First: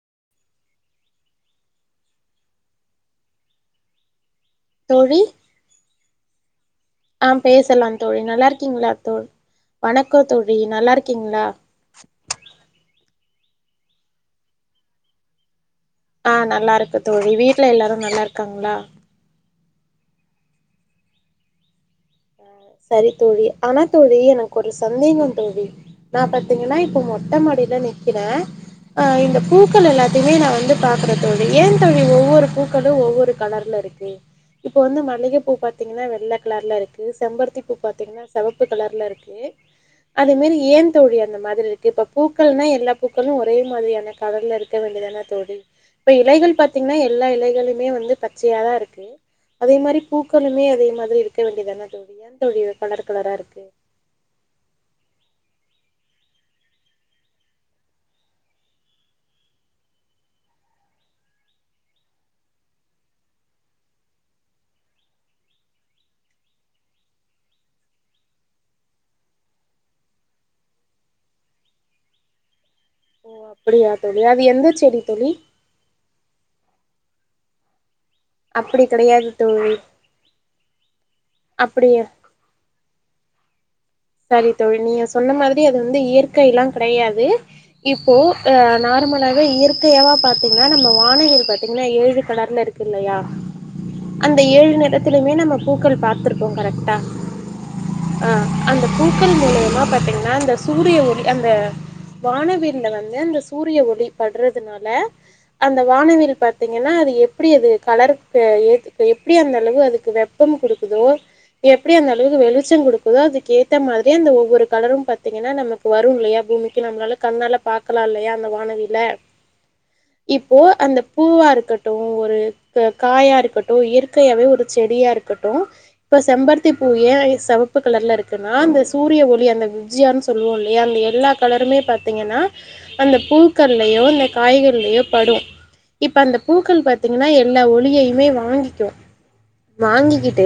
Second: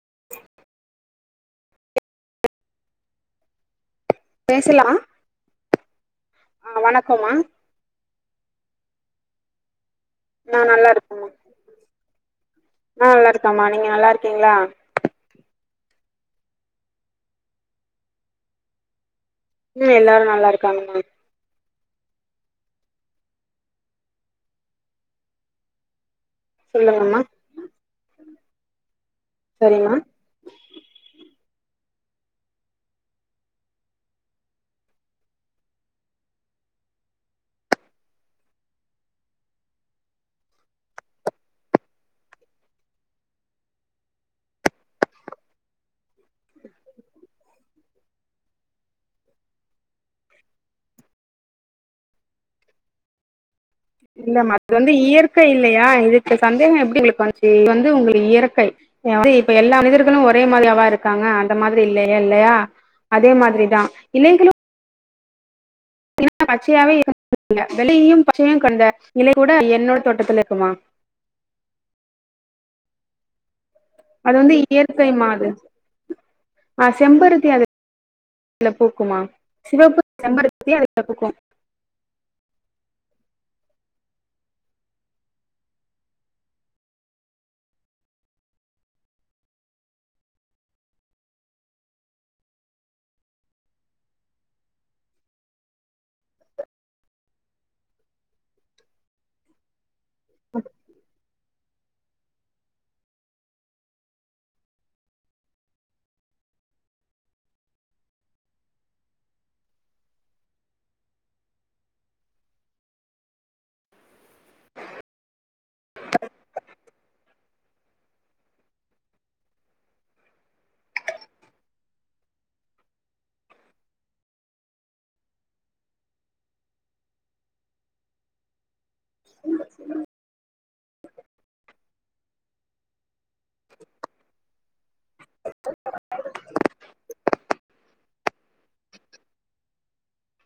[unintelligible] பேசலாமா தோழி ஆ வணக் ஆம் பேசலாம் தோழி நல்லாருக்கீங்ளாத் தோழ் வணக்கோ தோழி நா நல்லா இருக்கேம்மா நல்லாருக்கீங்ளா நா நல்லாருக்கம்மா நீங்க நல்லாருக்கீங்ளா ஆ நல்லாருக்கு தோழி வீட்ல எல்லாரு நல்லாருக்காங்ளா ம் எல்லாரு நல்லாருக்காங்கம்மா சரித் தோழி ஆனாத் தோழி எனக்கு ஒரு சந்தேகந் தோழி நா பத் தீங்கினா இப்ப சொல்லுங்கம்மா மொட்ட மாடில நிக்கிறே அ இந்தப் பூக்கள் சரிம்மா எல்லாத் திமே நா வந்துப் பாக்கறத் தோழி ஏன் தோழி ஒவ்வொருப் பூக்களு ஒவ்வொரு கலர்ல இருக்கு இப்போ வந்து மல்லிகப்பூ பாத்தீங்கினா வெள்ளக் கலர்லருக் கு செம்பருத்திப் பூ பாத்தீங்னா செவப்பு கலர்ல இருக்கு அதே மேரி ஏந்தோழி அந்த மாதிரி ருக்கு இப்ப பூக்கள்னா எல்லாப் பூக்களு ஒரே மாதிரியான கலர்லருக் க்க வேண்டியதானத் தோழி இப்ப இலைகள் பாத்தீங்னா எல்லா இலைகளுமே வந்து பச்சையாதா இருக்கு அதே மாரிப் பூக்களுமே அதே மாதிரி இருக்க வேண்டியதானத் தோழி ஏன் தோழி கலர் கலரா இருக்கு இல்லமா அது வந்து இயற்கை இல்லையா இதுக்கு சந்தேகோ எப்டி உங்ளுக்கு வந்துச்சி இது வந்து உங்ளுக்கு இயற்கை வந்து இப்ப எல்லா மனிதர்களு ஒரே மாதிரியாவா இருக்காங்க அந்த மாதிரி இல்லைய இல்லையா அதே மாதிரிதா இல்லைகளு பாத்திங்கண்ணா பச்சையாவே [unintelligible] வெள்ளையு பச்சையு கொண்ட இலை கூட என்னோட தோட்டத்துல இருக்குமா ஓ அப்டியா அது வந்து இயற்கை மாது ஆ செம்பருத்தி அது அதுல அப்படி பூக்குமா கிடையாது சிவப்பு செம்பருத்தி அதுல பூக்கும் அப்டியே சரி தோழி நீங்க சொன்ன மாதிரி அது வந்து இயற்கை எல்லா கிடையாது இப்போ நார்மலாவே இயற்கையாவா பார்த்தீங்கன்னா நம்ம வானவில் பார்த்தீங்கன்னா ஏழு கலர்ல இருக்கு இல்லையா அந்த ஏழு நேரத்திலுமே நம்ம பூக்கள் பாத்துருப்போ கரெக்டா ஆ அந்த பூக்கள் மேல பார்த்தீங்கன்னா அந்த சூரிய ஒளி அந்த வானவில் வந்து அந்த சூரிய ஒளி படுறதுனால அந்த வானவில் பார்த்தீங்கன்னா அது எப்டி அது கலரு எப்டி அந்த அளவு அதுக்கு வெப் கொடுக்குதோ எப்டி அந்த அளவுக்கு வெளிச்ச கொடுக்குதோ அது கேத்த மாதிரியி அந்த ஒவ்வொரு ஒவ்வொரு கலரும் பாத்தீங்கன்னா நமக்கு வரும் இல்லயா பூமிக்கு நம்மளால கண்ணால பா பாக்களா இல்லயா அந்த வானவில்ல [unintelligible] இப்போ அந்த பூவா இருக்கட்டும் ஒரு காயா இருக்கட்டும் இயற்கையாவே ஒரு செடியா இருக்கட்டும் இப்ப செம்பருத்தி பூ ஏய செவப்பு கலர்ல இருக்குன்னா அந்த சூரிய ஒளி அந்த விஜ்யான்னு சொல்லுவோ ல அந்த எல்லா கலருமே பாத்தீங்கன்னா அந்த பூக்கள்லயோ அந்த காய்கறிலயு படும் இப்போ அந்த பூக்கள் பாத்தீங்கன்னா எல்லா ஒளியையுமே வாங்கிக்கு வாங்கிக்கிட்டு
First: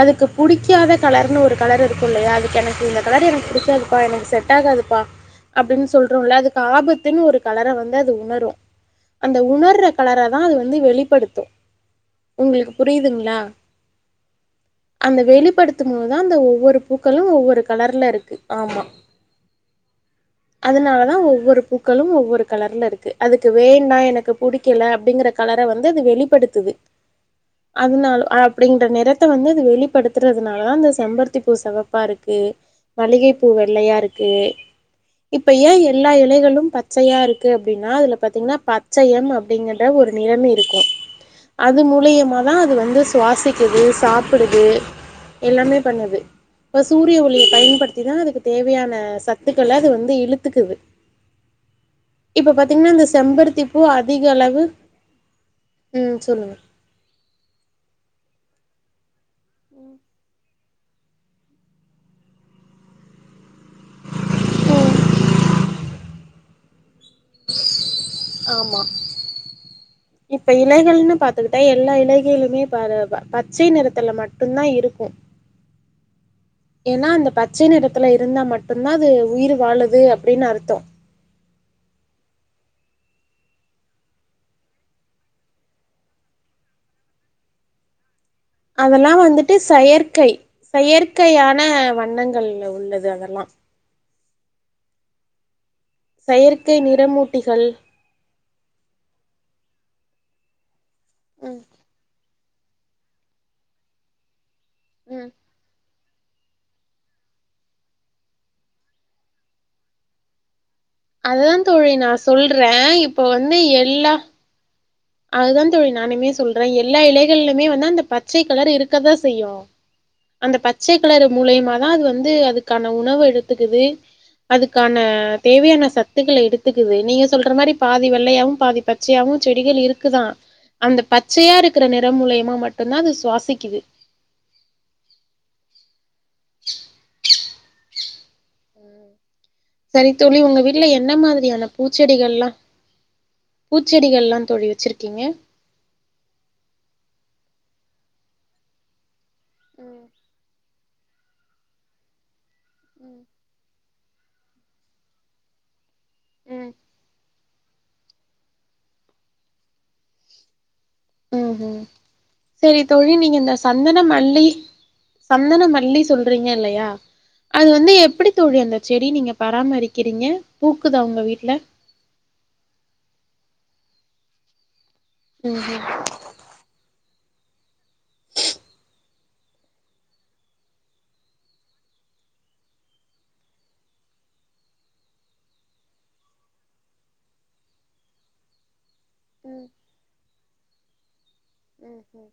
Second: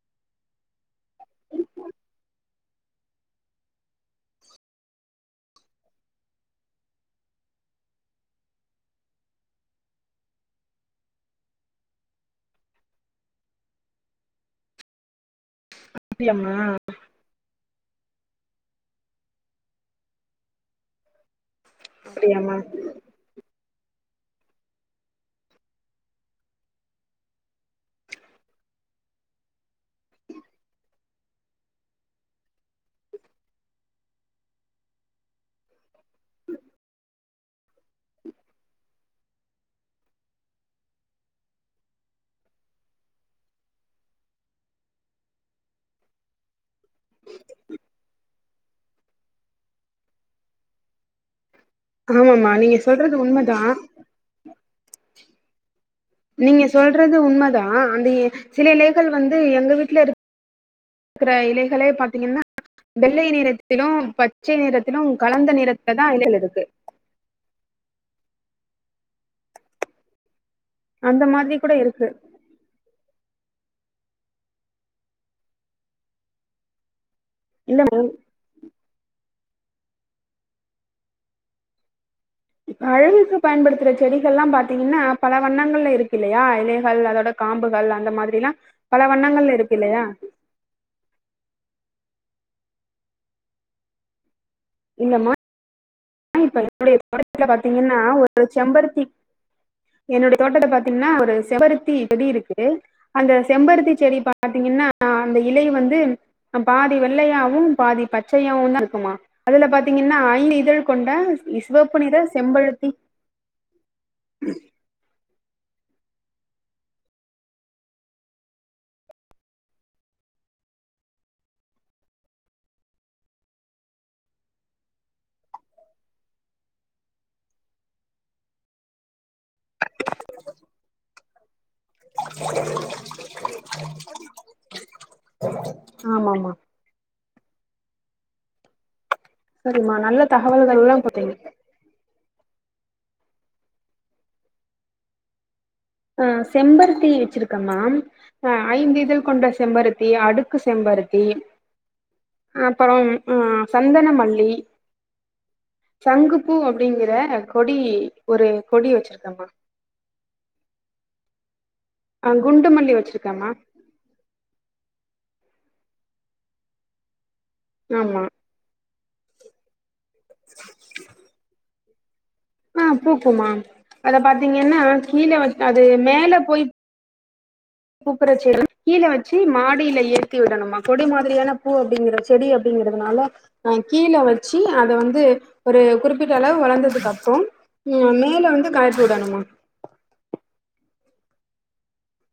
அதுக்கு புடிக்காத கலர்னு ஒரு கலர் இருக்கும் இல்லையா அதுக்கு எனக்கு இந்த கலர் எனக்கு பிடிக்காதுப்பா எனக்கு செட் ஆகாதுப்பா அப்டின்னு சொல்றோம்ல அதுக்கு ஆபத்துன்னு ஒரு கலர வந்து அது உணரு அந்த உணர்ற கலர தா அது வந்து வெளிப்படுத்து உங்களுக்கு புரியுதுங்ளா அந்த வெளிப்படுத்தும் போதுதா அந்த அப்டியாம்மா ஒவ்வொரு பூக்களு ஒவ்வொரு கலர்ல இருக்கு ஆமா அதனால தா ஒவ்வொரு ஒவ்வொரு பூக்களும் ஒவ்வொரு அப்டியாம்மா கலர்ல் இருக்குது அதுக்கு வேணா எனக்கு புடிக்கல அப்டிங்கற கலர வந்து அது வெளிப்படுத்துது அதனால அப்படிங்கற நிறத்த வந்து அது வெளிப்படுத்துறதுனால தா அந்தந்த செம்பருத்தி பூ செவப் ப்பா இருக்கு மல்லிகைப்பூ வெள்ளையா இருக்கு இப்ப ஏய எல்லா இலைகளும் பச்சையா இருக்கு அப்டின்னா அதுல பாத்தீங்கன்னா பச்சையம் அப்டிங்கற ஒரு நிறமி இருக்கும் அது மூலியமாதா அது வந்து சுவாசிக்குது சாப்டுது எல்லாமே பண்ணுது இப்ப சூரிய ஒளிய பயன்படுத்திதா அதுக்கு தேவையான சத்துக்கள அது வந்து இழுத்துக்குது ஆமாமா இப்ப நீங்க பாத்தீங்கன்னா இந்த சொல்றது உண்மதா செம்பருத்தி பூ அதிக அளவு ம் சொல்லுங்க நீங்க சொல்றது உண்மதா அந்த சில இலைகள் வந்து எங்க வீட்ல இரு க்குற இலைகலே பாத்தீங்கன்னா வெள்ளை நிறத்திலு பச்சை நிறத்திலு கலந்த நிறத்ல தா இலைகள் இருக்கு ஆமா இப்ப இலைகள்னு அந்த மாதிரி பாத்துக்கிட்டா கூட எல்லா இருக்கு இலைகளுமே பாரு பச்சை நிறத்துல மட்டு்தா இருக்கும் ஏன்னா அந்த பச்சை இல்ல நிறத்துல இருந்தா மட்டும்தா அது உயிர் வாழுது அப்டின் அர்த்தம் அழகுக்கு பயன்படுத்துற செடிகள்ல்லா பாத்தீங்கன்னா பல வண்ணங்கள்ல இருக்கு இல்லயா இலைகள் அதோட காம்புகள் அந்த மாதிரிலா பல அதெல்லா வந்துட்டு வண்ணங்கள்ல இருக்கு இல்லையா செயற்கை செயற்கையான வண்ணங்கள் உள்ளது அதெல்லா இல்லம்மா இப்ப செயற்கை என்னுடைய தோடத்துல நிறமூட்டிகள் பாத்தீங்கன்னா ஒரு செம்பருத்தி என்னுடைய தோட்டத்த பாத்தீங்கன்னா ஒரு ம் செம்பருத்தி செடி இருக்கு அந்த செம்பருத்தி செடி பாத்தீங்கன்னா ம் அந்த இலை வந்து பாதி வெள்ளையாவு பாதி பச்சையாவு தா இருக்குமா அதுல பாத்தீங்கன்னா ஐந்து இதழ் கொண்ட அதுதா தோழி சிவப்பு நா நிற சொல்றே செம்பருத்தி இப்போ வந்து எல்லா அதுதா தோழி நானுமே சொல்ற எல்லா இலைகள்லுமே வந்து அந்த பச்சை கலர் இருக்கதா செய்யு அந்த பச்சை கலர் மூலியமாதா அது வந்து அதுக்கான உணவு எடுத்துக்குது அதுக்கான தேவையான சத்துக்கள எடுத்துக்குது நீங்க சொல்ற மாரி பாதி வெள்ளையாவு பாதி ப ச்சையாவு செடிகள் இருக்குதா அந்த பச்சையா இருக்கிற நிறம் மூலியமா மட்டுந்தா அது சுவாசிக்குது ஆமாமா சரிம்மா செரி நல்ல தோழி உங்க வீட் தகவல்கள்லா என்ன குடுத்தீங்க மாதிரியான பூச்செடிகள்லா பூச்செடிகள்லா தோழி வச்சுருக்கீங்க ஆ செம்பருத்தி வச்சிருக்க மா அ ஐந்து இதழ் கொண்ட ம் செம்பருத்தி அடுக்கு செம்பருத்தி அப்புறோ ம் சந்தனமல்லி சங்குப்பூ ம் அப்டிங்கிற கொடி ஒரு கொடி வச்சிருக்கமா ம் ஹூ ஆ குண்டு செரி மல்லி தோழி நீங்க வச்சிருக்கம்மா இந்த சந்தன மல்லி சந்தன மல்லி சொல்றீங்க இல்லையா அது வந்து ஆமா எப்டி தோழி அந்த செடி நீங்க பராமரிக்கிறீங்க பூக்குதா உங்க வீட்ல ஆ பூக்குமா அத பாத்தீங்கன்னா கீழ வ அது ம்ஹும் மேல போய் பூக்குற செடி கீழ வச்சி மாடில ஏத்தி விடணுமா கொடி மாதிரியான பூ அப்டிங்கற செடி அப்டிங்கறதுனால அ கீழ வச்சி அத வந்து ஒரு குறிப்பிட்ட அளவு வளர்ந்ததுக்கு அப்றோ ம் மேல வந்து காய்த்து விடணுமா ம் ம் ம்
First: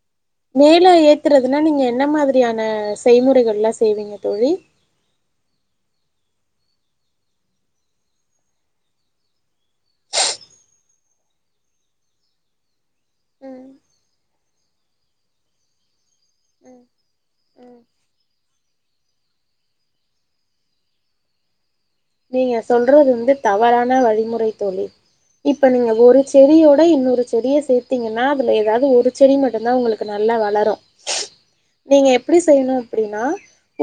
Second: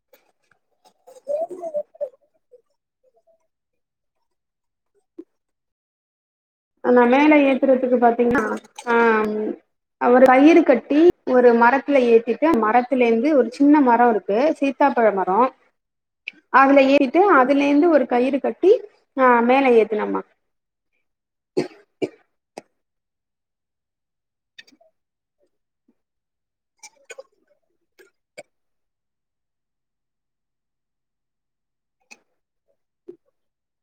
மேல ஏத்துறதுனா நீங்க என்ன மாதிரியா ன செய்முறைகள்லா செய்வீங்க தோழி ஆமா மேல ஏத்துறதுக்கு பாத்தீங்ன்னா ஆ ஒரு கயிறு கட்டி ஒரு மரத்துல ஏத்திட்டு மரத்தல இருந்து ஒரு சின்ன மரோ இருக்கு சீ த்தாப்பழ மரோ அதுல ஏறிட்டு அதுலேந்து ஒரு கயிறு கட்டி அ மேல ஏத்துனம்மா [unintelligible] நீங்க சொல்றது வந்து தவறான வழிமுறை தோழி இப்ப நீங்க ஒரு செடியோட இன்னொரு செடிய சேர்த்தீங்கன்னா அதுல ஏதாவது ஒரு செடி மட்டுந்தா உங்களுக் கு நல்லா வளரு [inaudible] நீங்க எப்டி செய்ணு அப்டின்னா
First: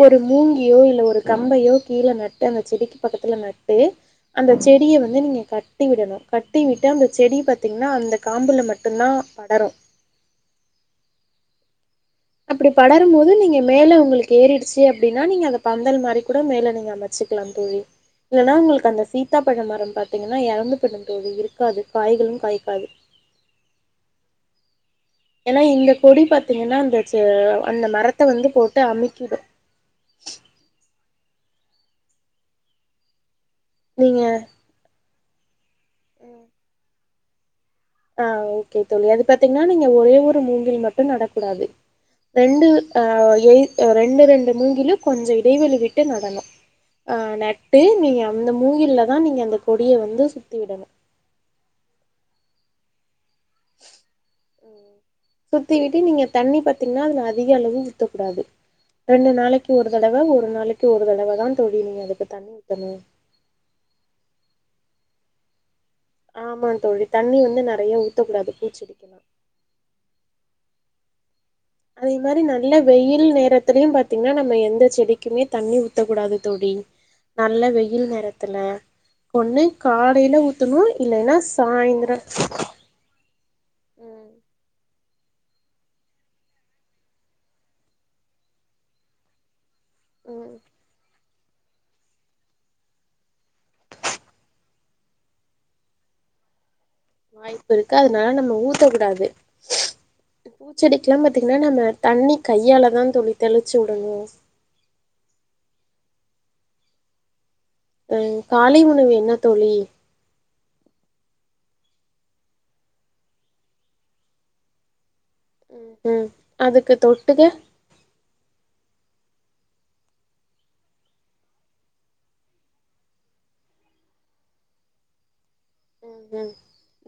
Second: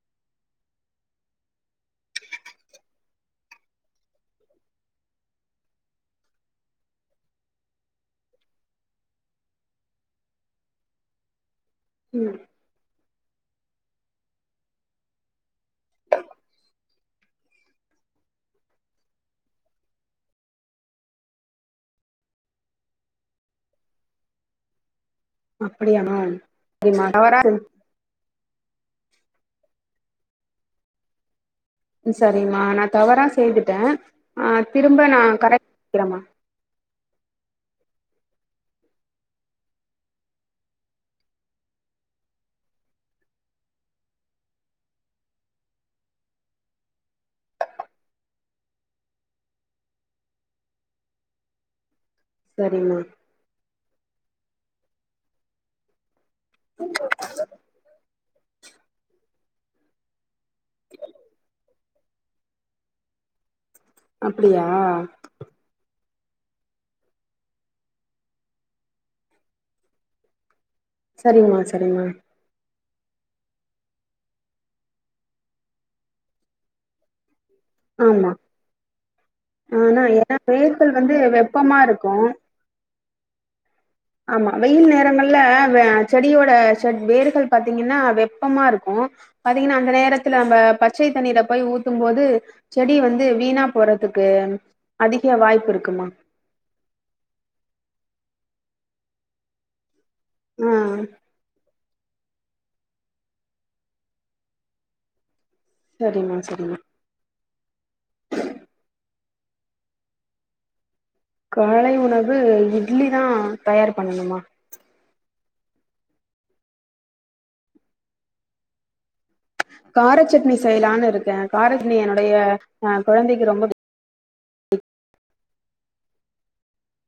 ஒரு மூங்கியோ இல்ல ஒரு கம்பையோ கீழ நட்டு அந்த செடிக்கு பக்கத்துல நட்டு அந்த செடிய வந்து நீங்க கட்டி விடணு கட்டிவிட்டு அந்த செடி பார்த்தீங்னா அந்த காம்புல மட்டுந்தா படரு ம் அப்டி படரும்போது நீங்க மேலே உங்களுக்கு ஏறிடுச்சு அப்டின்னா நீங்க அத பந்தல் மாரி கூட மேலே நீங்க அமைச் சிக்லா தோழி இல்லனா உங்களுக்கு அந்த சீத்தா பழோ மரோ பாத்தீங்கன்னா எறந்துபுடு தோழி இருக்காது காய்களு காய்க்காது ஏனா இந்த அப்படியாமா கொடி பாத்தீங்ன்னா அந்த சரிமா தவறா அந்த மரத்த வந்து போட்டு அமிக்கிடு ம் சரிம்மா நா தவறா செய்த்துட்டே நீங்க ஆ திரும்ப நா கரெக்ட் வக்கிறம்மா ம் ஆ ஓகே தோழி அது பாத்தீங்கன்னா நீங்க ஒரே ஒரு மூங்கில் மட்டு நடக்கூடாது ரெண்டு அ ரெண்டு ரெண்டு மூங்கிலு கொஞ்சோ இடைவெளி விட்டு நடனு ஆ நட்டு நீங்க அந்த மூங்கில்ல தா நீங்க அந்த கொடியை வந்து சுத்தி விடணு சரிம்மா ம் சுத்தி விட்டு நீங்க தண்ணி பாத்தீங்ன்னா அதுல அதிக அளவு ஊத்தக்கூடாது ரெண்டு நாளைக்கு ஒரு தடவ ஒ ஒரு நாளைக்கு ஒரு தடவ தா தோழி நீங்க அதுக்கு தண்ணி ஊத்தணு அப்டியா ஆமா தோழி தண்ணி வந்து நெறைய ஊத்தக்கூடாது பூச்செடிக்கலா சரிங்ம்மா அதே மாரி நான் இல்ல வெயில் நேரத்திலியு பாத்தீங்கன்னா நம்ம எந்த செடிக்குமே தண்ணி ஊத்தக்கூடாது தோடி நல்ல வெ யில் ஆமா நேரத்துல ஒண்ணு ஆனா ஏன்னா காலையில ஊத்தணு வேர்கள் வந்து இல்லைன்னா வெப்பமா இருக்கு சாய்ந்தரோ ஆமா வெயில் நேரங்கள்ல ஆ செடியோட செட் வேர்கள் பாத்தீங்கன்னா வெப்பமா இருக்கு பாத்தீங்கன்னா அந்த நேரத்துல ம் நம்ம பச்சை தண்ணீரை போய் ஊத்தும் போது செடி வந்து வீணா போறதுக்கு அதிக வாய்ப்பு இருக்குமா வாய்ப்பு இருக்கு அதனால நம்ம ஊத்தக்கூடாது ஆ பூச்செடிக்கெல்லா பாத்தீங்கன்னா நம்ம தண்ணி கையால தா தோழி தெளிச்சு விடணு சரிமா சரிமா அ காலை உணவு என்ன தோழி காலை உணவு இட்லி தா தயார் பண்ணணுமா ம் ம் அதுக்கு தொட்டுக்க காரச்சட்னி செய்யலான்னு இருக்கே கார சட்னி என்னுடைய அ கொழந்தைக்கு ரொம்ப ம் ம்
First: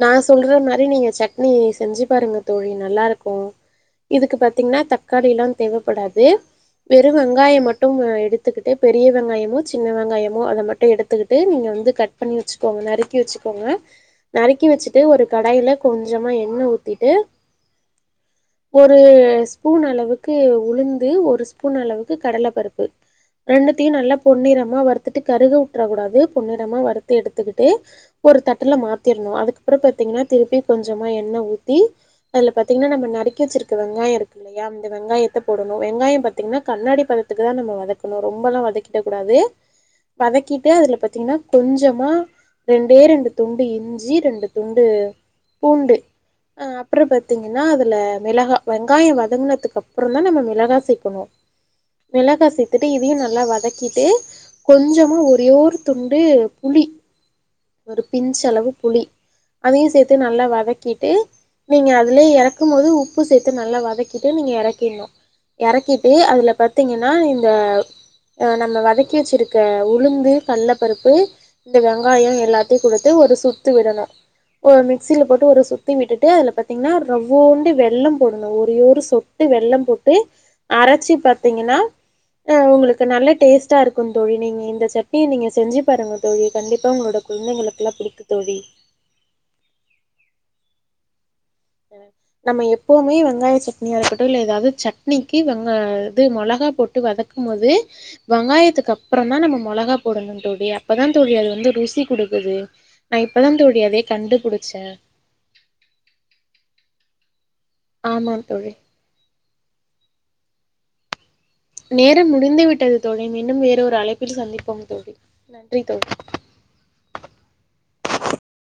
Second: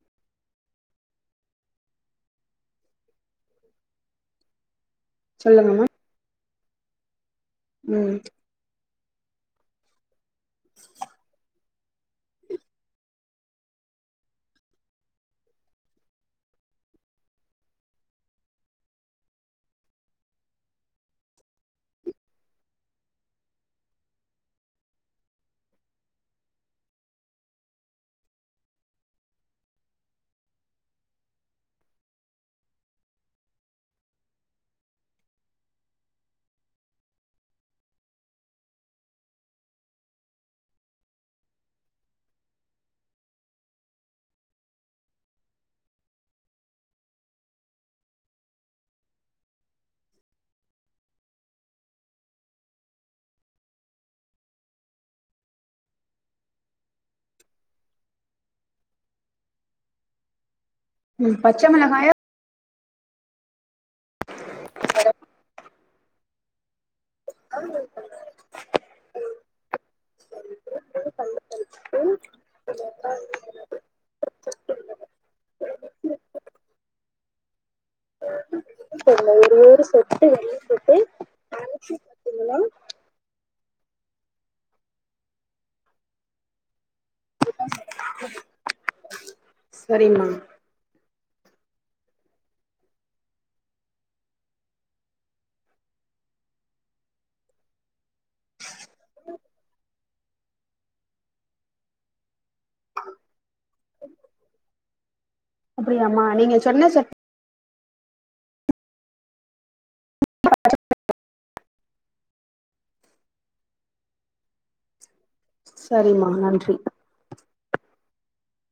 நா சொல்ற மாரி நீங்க சட்னி செஞ்சு பாருங்க தோழி நல்லா இருக்கு இதுக்கு பாத்தீங்கன்னா தக்காளில்லா சொல்லுங்கம்மா தேவைப்படாது வெறு வெங்காயம் மட்டும் ம் எடுத் க்கிட்டு பெரிய வெங்காயமோ சின்ன வெங்காயமோ அத மட்டு எடுத்துக்கிட்டு நீங்க வந்து கட் பண்ணி வச்சுக்கோங்க நறுக்கி வச்சுக்கோங்க நறுக்கி வச்சுட்டு ஒரு கடாயில கொஞ்சமா எண்ண ஊத்திட்டு [inaudible] ஒரு ஸ்பூன் அளவுக்கு உளுந்து ஒரு ஸ்பூன் அளவுக்கு கடல பருப்பு ரெண்டுத்தையு நல்லா பொன்னிறமா வறுத்துட்டு கருக வுட்டுறக் கூடாது பொன்னிறமா வறுத்து எடுத்துக்கிட்டு ஒரு தட்ல மாத்திற்ணு அதுக்கப்றோ பாத்தீங்கன்னா திருப்பி கொஞ்சமா எண்ண ஊத்தி அதுல பாத்தீங்கன்னா நம்ம நறுக்கி வச்சிருக்க வெங்காயோ இருக்கு இல்லையா இந்த வெங்காயத்தை போடணு வெங்காயோ பாத்தீங்கன்னா கண்ணாடி பதத்துக்கு தா நம்ம வதக்கணு ரொம்பெல்லா வதக்கிடகூடாது வதக்கிட்டு அதுல பாத்தீங்கன்னா கொஞ்சமா ரெண்டே ரெண்டு துண்டு இஞ் சி ரெண்டு துண்டு பூண்டு அப்றோ பாத்தீங்கன்னா அதுல மிளகா வெங்காயோ வதங்கினதுக்கு அப்றோ தா நம்ம மிளகா சேக்கணு மிளகா சேத்துட்டு இதையு நல்லா வதக்கிட்டு கொஞ்சமும் ஒரே ஒரு துண்டு புளி ஒரு பின்ச்சளவுக் புளி அதையூ சேர்த்து நல்லா வதக்கிட்டு ம் பச்ச நீங்க மிளகாயா அதிலேயே எறக் இருக்கும் போது உப்பு சேர்த்து நல்லா வதக்கிட்டு நீங்க எறக்கிட்ணூ எறக்கிட்டு அதில பாத்தீங்கன்னா நீங்க அ நம்ம வதக்கி வச்சிருக்கே உளுந்து கள்ள பருப்பு இந்த வெங்காயோ எல்லாத்தையூ கொடுத்து ஒரு சுத்து விடணூ ஓ மிக்சியில போட்டு ஒரு சுத்தி விட்டுட்டு அதுல பாத்தீங்கன்னா ரவ்வோண்டு வெள்ளோ போடணூ ஒர ஒரு செட் டு வெள்ளோ போட்டு அரைச்சி பாத்தீங்கன்னா ஆ உங்களுக்கு நல்ல டேஸ்ட்டா இருக்கோ தோழி நீங்க இந்த சட்னிய நீங்க செஞ்சு பாருங்க தோழி கண்டிப்பா உங்களோட குழந்தைங்களுக்குலா பிடிக்கூ தோழி சரிங்ம்மா நம்ம எப்பவுமே வெங்காய சட்னியா இருக்கட்டும் இல்ல ஏதாவது சட்னிக்கு வெங்கா இது மெளகா போட் ட்டு வதக்கும் போது வெங்காயத்துக்கு அப்புறந்தா நம்ம மெளகா போடணூ தோழி அப்பதா தோழி அது வந்து ருசி குடுக்குது நா இப்ப தா தோழி அதய கண்டுபிடிச்சே அப்படியாமா நீங்க சொன்ன சட் ஆமாந் தோழி நேரம் முடிந்து விட்டது தோழி மீண்டும் வேற ஒரு அழைப்பில் சந்திப்போம் தோழி நன்றி தோழி சரிம்மா நன்றி